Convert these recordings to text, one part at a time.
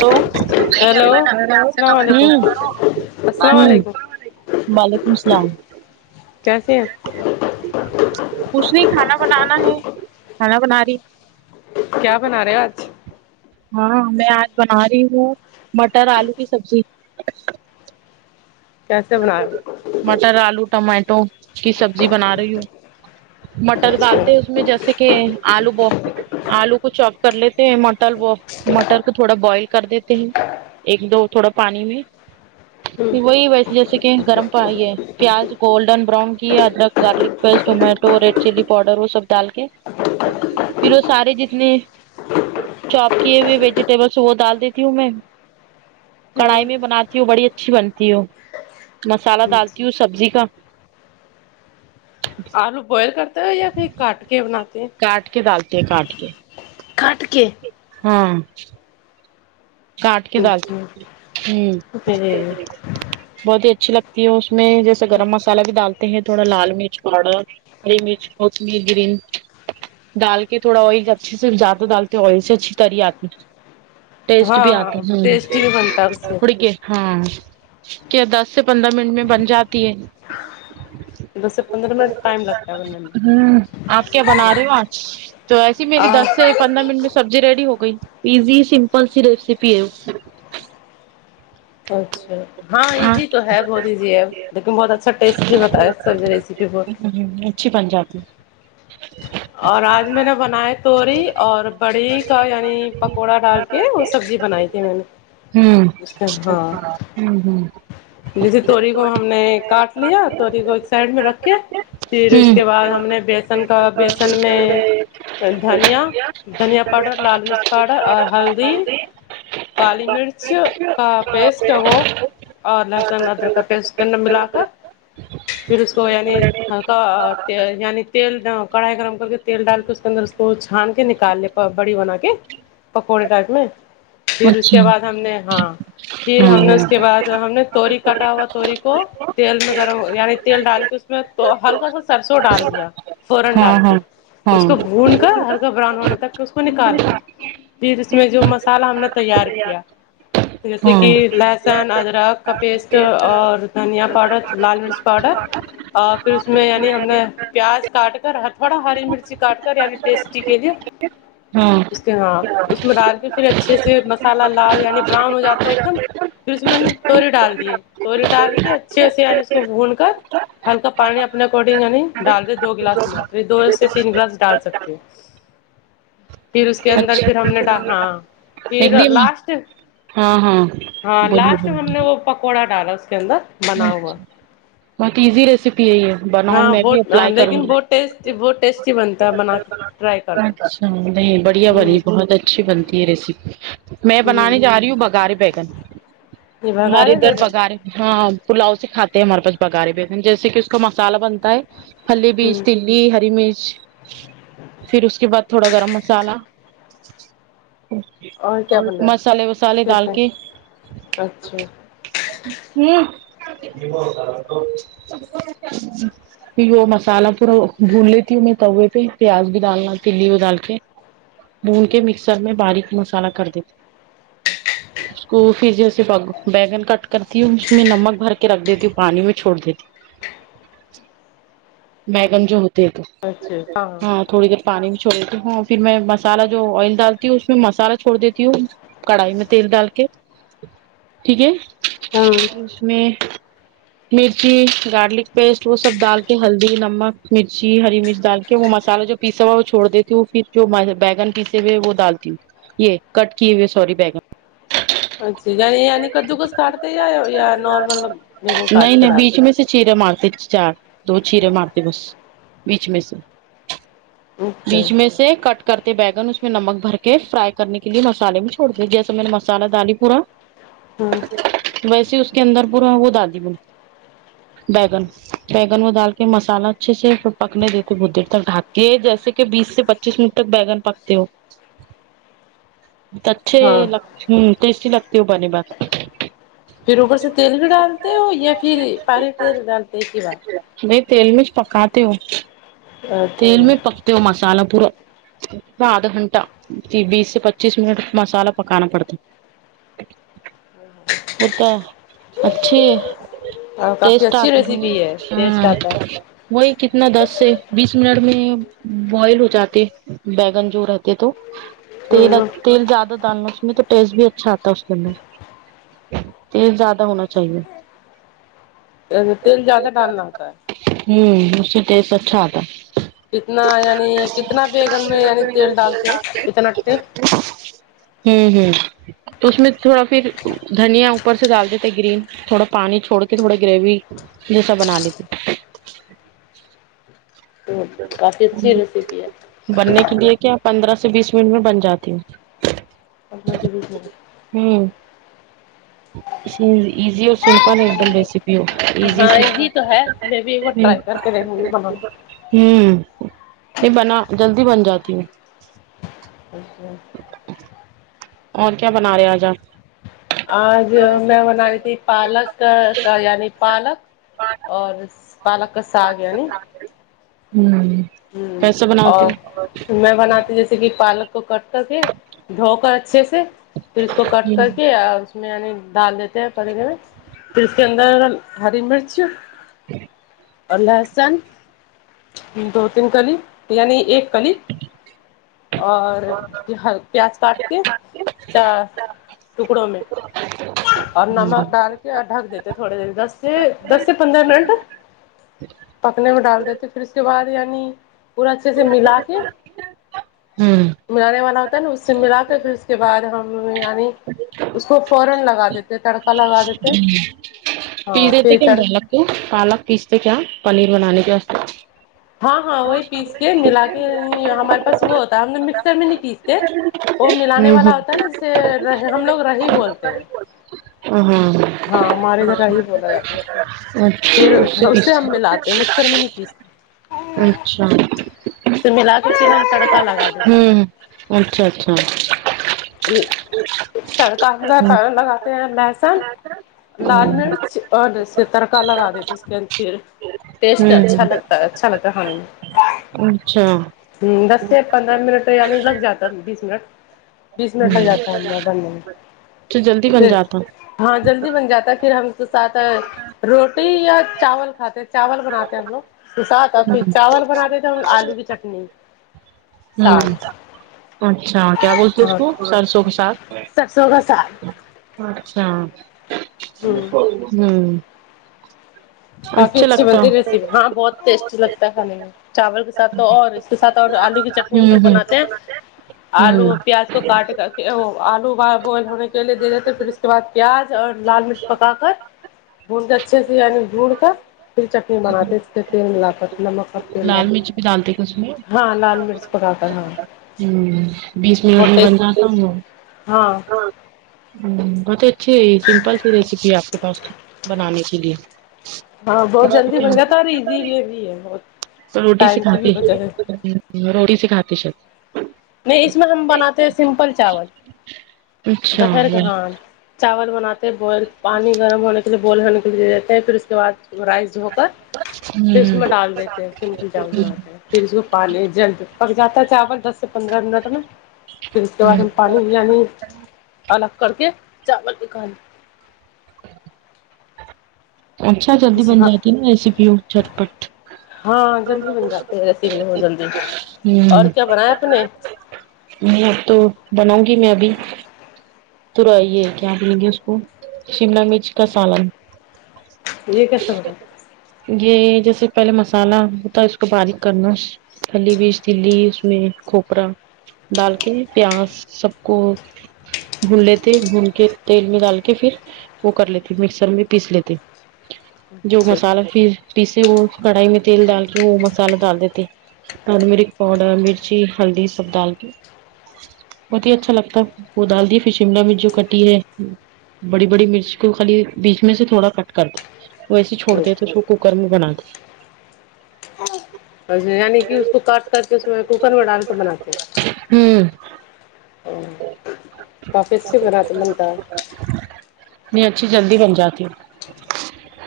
تو ہوں ہیلو السلام علیکم السلام ہوں علیکم وعلیکم السلام کیسیے ہیں کچھ نہیں کھانا بنانا ہے کھانا بنا ری کیا بنا رہے ہو آج ہاں میں آج بنا رہی ہوں مٹر آلو کی سبزی کیسے بنا مٹر آلو ٹمیاٹو کی سبزی بنا رہی ہوں مٹر اچھا ڈالتے ہیں اس میں جیسے کہ آلو ب آلو کو چوپ کر لیتے ہیں مٹر وہ مٹر کو تھوڑا بوائل کر دیتے ہیں ایک دو تھوڑا پانی میں ہوں وہی ویسے جیسے کہ گرم پائی یہ پیاز گولڈن براؤن کیا ادرک garlic paste tomato red chilli powder وہ سب ڈال کے پھر وہ سارے جتنے چاپ کیے ہوئے ویجیٹیبلس وہ ڈال دیتی ہوں میں کڑھائی ہوں میں بناتی ہو بڑی اچھی بنتی ہو مسالہ ڈالتی ہوں سبزی کا آلو بوائل کرتے ہو یا پھر کاٹ کے بناتے کاٹ کے ڈالتے ہیں کاٹ کے کاٹ کے ہاں کانٹ کے دال ٹی ہوں پھر بہت ہی اچھی لگتی ہے اس میں جیسے گرم مسالہ بھی دال تے ہیں تھوڑا لال مرچ پاؤڈر ہری مرچ ہوتی ہے گرین ڈال کے تھوڑا آئل اچھے سے زیادہ ڈالتے ہیں آئل سے اچھی تری آتی ٹیسٹ ہاں بھی آتا ہاں ہوں ٹیسٹی بھی بنتا ہے اس سے اڑے کے ہاں کے دس سے پندرہ منٹ میں بن جاتی ہے دس سے پندرہ منٹ ٹائم لگتا ہے بننے میں ہوں آپ کیا بنا رہے ہو آج تو ایسی میری دس سے پندرہ منٹ میں سبزی ریڈی ہو گئی ایزی سمپل سی ریسیپی ہے وہ کا اچھا ہاں ایزی تو ہے بہت ایزی ہے لیکن بہت اچھا ٹیسٹی بتا ہے سب ریسیپی بہت ہوں اچھی بن جاتی اور آج میں نے بناائے تور اور بڑی کا یعنی پکوڑا ڈال کیا وہ سبزی بنائی تھی میں نے ہوں اس نے ہاں ہوں ہوں ہوں جیسے تور کو ہم نے کاٹ لیا تو لیور کو سائڈ میں رکھ کے پھر اس کے بعد ہم نے بیسن کا کل میں دھنیا دھنیا پاؤڈر لال مرچ پاؤڈر اور ہلدی کالی مرچ کا پیسٹ وہ اور لہسن ادرک کا پیسٹ ان کے اندر ملا کر پھر اس کو یعنی ہلکا یعنی تیل کڑھائی گرم کے تیل ڈال کے اس کے اندر اس کو چھان کے نکال لے بڑی بنا کے پکوڑے ٹائپ میں پھر اس اچھا کے بعد ہم نے ہاں پھر ہم نے اس کے بعد ہاں ہم نے توری کاٹا ہاں ہوا توری کو تیل میں گرم یعنی تیل ڈال کے اس میں تو ہلکا سا سرسوں ڈال دیا فورن ڈال کے ہاں ہاں اس کو بھون کر ہلکا براؤن ہونا تک اس کو نکال کے پھر اس میں جو مسالہ ہم نے تیار کیا ہاں جیسے ہاں کہ لہسن ادرک کا پیسٹ اور دھنیا پاؤڈر لال مرچ پاؤڈر اور پھر اس میں یعنی ہم نے پیاز کاٹے کر تھوڑا ہری مرچی کاٹ کر یعنی ٹیسٹی کے لیے اس کے ہاں اس میں ڈال کے پھر اچھے سے مسالہ لال یعنی براؤن ہو جاتا ہے ایک دم پھر اس میں توری ڈال دیے توری ڈال کے اچھے سے یعنی اس کو بھون کر ہلکا پانی اپنے اکارڈنگ یعنی ڈال دیں دو گلاس ماترا یہ دو سے تین گلاس ڈال سکتے ہے پھر اس کے اندر اچھا پھر ہم نے ڈ ہاں ایک پھر دم لاسٹ ہاں ہاں ہاں بولیے لاسٹ ہم نے وہ پکوڑا ڈالا اس کے اندر بنا ہوا اچھا بہت ایزی ریسیپی ہے یہ بناؤں میں بھی اپلائی کروں گی ٹیسٹی بہت ٹیسٹی بنتا ہے بنا کے ٹرائی کرنا اچھا نہیں بڑھیا ہوں بنی بہت اچھی بنتی ہے ریسیپی میں بنانے ہوں جا رہی ہوں بگارے بیگن یہ ہمارے بگاڑے ادھر بیگن بگارے ہاں پلاؤ سے کھاتے ہیں ہمارے پاس بگارے بیگن جیسے کہ اس کا مسالہ بنتا ہے پھلی بھی ہوں تیل لی ہری مرچ پھر اس کے بعد تھوڑا گرم مسالہ کیا اور بنا مسالے وسالے ہے ڈال کیسے کے اچھا ہوں پھر وہ مسالہ پورا بھون لیتی ہوں میں توے پہ پیاز بھی ڈالنا تلی وہ ڈال کے بھون کے مکسر میں باریک مسالہ کر دیتے اس کو پھر جیسے بیگن کٹ کرتی ہوں اس میں نمک بھر کے رکھ دیتی ہوں پانی میں چھوڑ دیتی بیگن جو ہوتے ہے تو اچھا ہاں تھوڑی دیر پانی بھی چھوڑ دیتی ہوں پھر میں مسالہ جو آئل ڈالتی ہوں اس میں مسالہ چھوڑ دیتی ہوں کڑھائی میں تیل ڈال کے ٹھیک ہے ہاں اس میں مرچی گارلک پیسٹ وہ سب ڈال کے ہلدی، نمک، مرچی، ہری مرچ ڈال کے وہ مصالحہ جو پیسا ہوا وہ چھوڑ دیتی ہوں پھر جو م بیگن پیسے ہوئے وہ ڈالتی ہوں یہ کٹ کیے ہوئے سوری بیگن اچھا یعنی یعنی کدو کس کاٹتے ہیں اے ہو یا نارمل کاٹ نہیں کے نہیں ڈال بیچ میں سے چیرے مارتے چار دو چیرے مارتے بس بیچ میں سے اچھا بیچ میں سے کٹ کرتے بیگن اس میں نمک بھر کے فرائی کرنے کے لیے مصالحے میں چھوڑ دی جیسا میں نے مصالحہ دالی پورا ہاں ویسے اس کے اندر پو را وہ دالی بیگن بیگن وہ ڈال کے مصالحہ اچھے سے پکنے دے تو بہت دیر تک ڈھک کے جیسے کہ بیس سے پچیس منٹ تک بیگن پکتے ہو اچھے ہاں لگ ہ ٹیسٹی لگتے ہو بنے بعد پھر اوپر سے تیل بھی ڈالتے ہو یا پھر پاری تیل ڈالتے ہیں ایک ہی بات نہیں تیل میں یچ پکاتی ہوں تیل اچھا میں پکتے ہو مصالحہ پورا آدھا گھنٹہ تی بیس سے پچیس منٹ مصالحہ پکانا پڑتا اتا اچھی اور کافی ٹیسٹ اچھی آتے ریسیپی ہے ہ ٹیسٹ ہاں آتا وہی کتنا دس سے بیس منٹ میں بوائل ہو جاتے بیگن جو رہتے تو تیل ا ہے تیل زیادہ ڈالنا اس میں تو ٹیسٹ بھی اچھا آتا اس کے اندر تیل زیاد ہونا چاہیے ا تیل زیادہ ڈالنا ہوتا ہے ہوں اس سے ٹیسٹ اچھا آ کتنا یعنی کتنا بیگن میں یعنی تیل ڈالتے کتنا اتے ہ ہوں تو اس میں تھوڑا پھر دھنیا اوپر سے ڈال دیتے گرین تھوڑا پانی چھوڑ کے تھوڑا گریوی جیسا بنا لیتی کافی اچھی ہ ریسیپی ہے بننے کے لیے کیا پندرہ سے بیس منٹ میں بن جاتی ہوں اپنا کے بھی س ہ ایزی اور سمپل ہے ایک دم ریسیپی وه ایزی ہاں سی ہے تو ہے میں بھی ایک بار ہ ٹرائی کر کے دیکھوں گی بنانا ہوں نہیں بنا جلدی بن جاتی ہوں اچھا اور کیا بنا رہے آج آپ آج میں بنا رہی تھی پالک یعنی پالک اور پالک کا ساگ یعنی ہوں ہ کیسے بناتے اور ہو میں بناتی جیسے کہ پالک کو کٹ کر کے دھو کر اچھے سے پھر اس کو کٹ کر کے ا اس میں یعنی ڈال دیتے ہیں پرے پرے پھر اس کے اندر ہری مرچ اور لہسن دو تین کلی یعنی ایک کلی اور پیا پیاز کاٹ کے چا ٹکڑوں میں اور نمک ڈال کیا ڈھک دیتے تھوڑے دیر دس سے دس سے پندرہ منٹ پکنے میں ڈال دیتے پھر اس کے بعد یعنی پورا اچھے سے ملا کے امم ملانے والا ہوتا نا اس سے ملا کے پھر اس کے بعد ہم یعنی اس کو فورن لگا دیتے ہے تڑکا لگا دیتے پیس ہاں دیتے پھر کیا ہم تڑ پالک کو پالک پیستے کیا پنیر بنانے کےواسطے ہاں ہاں وہی پیس کے ملا کے ہمارے پاس وہ ہوتا ہم نے مکسر میں نہیں پیستے وہ ملانے ہوں والا ہوتا ہے نا جیسے ہم لوگ رہی بولتے ہیں ہوں ہاں ہاں ہمارے گھر رہی بولا جاتا ہے اس کو پھر اس سے ہم ملاتے تو مکسر میں نہیں پیستے اچھا تو ملا کر کےھر ہم تڑکا لگ امم اچھا اچھا تڑکہ ہوجاتا ہے پھر لگاتے ہیں لہسن لال ہوں مرچ اور جیسے تڑکا لگا دیتے اس کے اندر پھر ٹیسٹ اچھا لگتا ہے اچھا لگتا ہے کھانے میں اچھا امم دس سے پندرہ منٹ تو یعنی لگ جاتا ہےبیس منٹ بیس منٹ لگ جاتا ہے ہم واں بننے تو جلدی میں بن پھر جاتا ہوں ہاں جلدی بن جاتا ہے پھر ہم ساتھ روٹی یا چاول کھاتے چاول بناتے ہیں ہم لوگ ساتھ اور پھر چاول بناتے تھے ہم آلو کی چٹنی ساگ امم اچھا کیا بولتے اس کو سرسوں کے ساتھ سر سو کا ساگ اچھا ہوں امم کافی اچھی بنتی ہے ہاں بہت ٹیسٹی لگتا ہے کھانے میں چاول کے ساتھ تو اور اس کے ساتھ اور آلو کی چٹنی ہم لوگ ہوں بناتے ہیں ہوں آلو پیاز کو کاٹ کر کے وہ آلو بوائل ہونے کے کیلے دے دیتے پھر اس کے بعد پیاز اور لال مرچ پکا کر بھون کے اچھے سے یعنی بتا پھر چٹنی بناتے اس کے تیل ملا کر نمک کا تیل لال ڈالتے مرچ بھی ڈالتے کہ اس ہاں لال مرچ پکا کر ہاں امم بیس منٹ بہت میں بن ٹیسٹ جاتا ہونگا ہاں امم بہت ہی اچھی ہے سمپل سی ریسیپی ہے آپ کے پاس بنانے کے لیے ہاں بہت جلدی کیا بن جاتا ہے ابھی اور ایزی ریسیپی بھی ہے بہت روٹی سے ٹائم کی کھاتی بھی ہے بچت روٹی سے کھاتی شاید نہیں اس میں ہم بناتے ہیں سمپل چاول اچھا دوپہر کا ہوں ہاں چاول بناتے بوائل پانی گرم ہونے کے لیے بوائل ہونے کے لیے رکھتے ہیں پھر اس کے بعد رائس دھو کر پھر اس میں ڈال دیتے ہیں سمپل جامن بناتے ہیں پھر اس کو پانی جلد پک جاتا ہے چاول دس سے پندرہ منٹ میں پھر اس کے بعد ہوں ہم پانی یعنی الگ کر کے چاول بھی کھالے اچھا جلدی بن ہاں جاتی نا ریسیپیوں جھٹ پٹ ہاں جلدی بن جاتے ہیں ریسیپی بہت جلدی اور امم کیا بنایا آپ نے نہیں اب تو بناؤں گی میں ابھی ٹرائے یہ کیا بولیں گے اس کو شملہ مرچ کا سالن یہ کیسا بنا یہ جیسے پہلے مسالہ ہوتا ہے اس کو باریک کرنا پھلی بیج تیلی اس میں کھوپرا ڈال کے پیاز سب کو بھون لیتے بھون کے تیل میں ڈال کے فیر وہ کر لیتے مکسر میں پیس لیتے جو مسالہ اچھا پھر پیسے وہ کڑھائی میں تیل ڈالتے وہ مسالہ ڈال دیتے ٹرمیرک پاؤڈر مرچی ہلدی سب دال کے بہت ہی اچھا لگتا ہے وہ دال دیے پھر شملہ مرچ جو کٹی ہے بڑی بڑی مرچ کو خالی بیچ میں سے تھوڑا کٹ کر دو ویسیچ چھوڑ دے تو اس کوکرم بنا کے یعنی کہ اس کو کاٹ کر کے اس میں کوکر میں ڈال کے بناتے ہوں ا کافی اس سے بناتے بنتا ہے نہیں اچھی جلدی بن جاتی ہے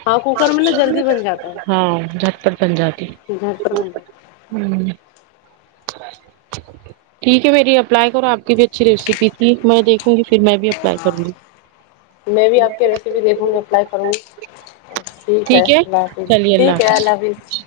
ہاں کوکر میں نا جلدی بن جاتا ہے ہاں جھٹ پٹ بن جاتی گھر پر بن جاتا ہوں ٹھیک ہے میری اپلائی کرو آپ کے اچھی ریسیپی تھی میں دیکھوں گی پھر میں بھی اپلائی ہاں کروں گی میں بھی آپ کے ریسیپی دیکھوں گی رپلائی کروں گی ٹھیک ہے اللہ حافظ ٹھیک ہے اللہ حافظ جی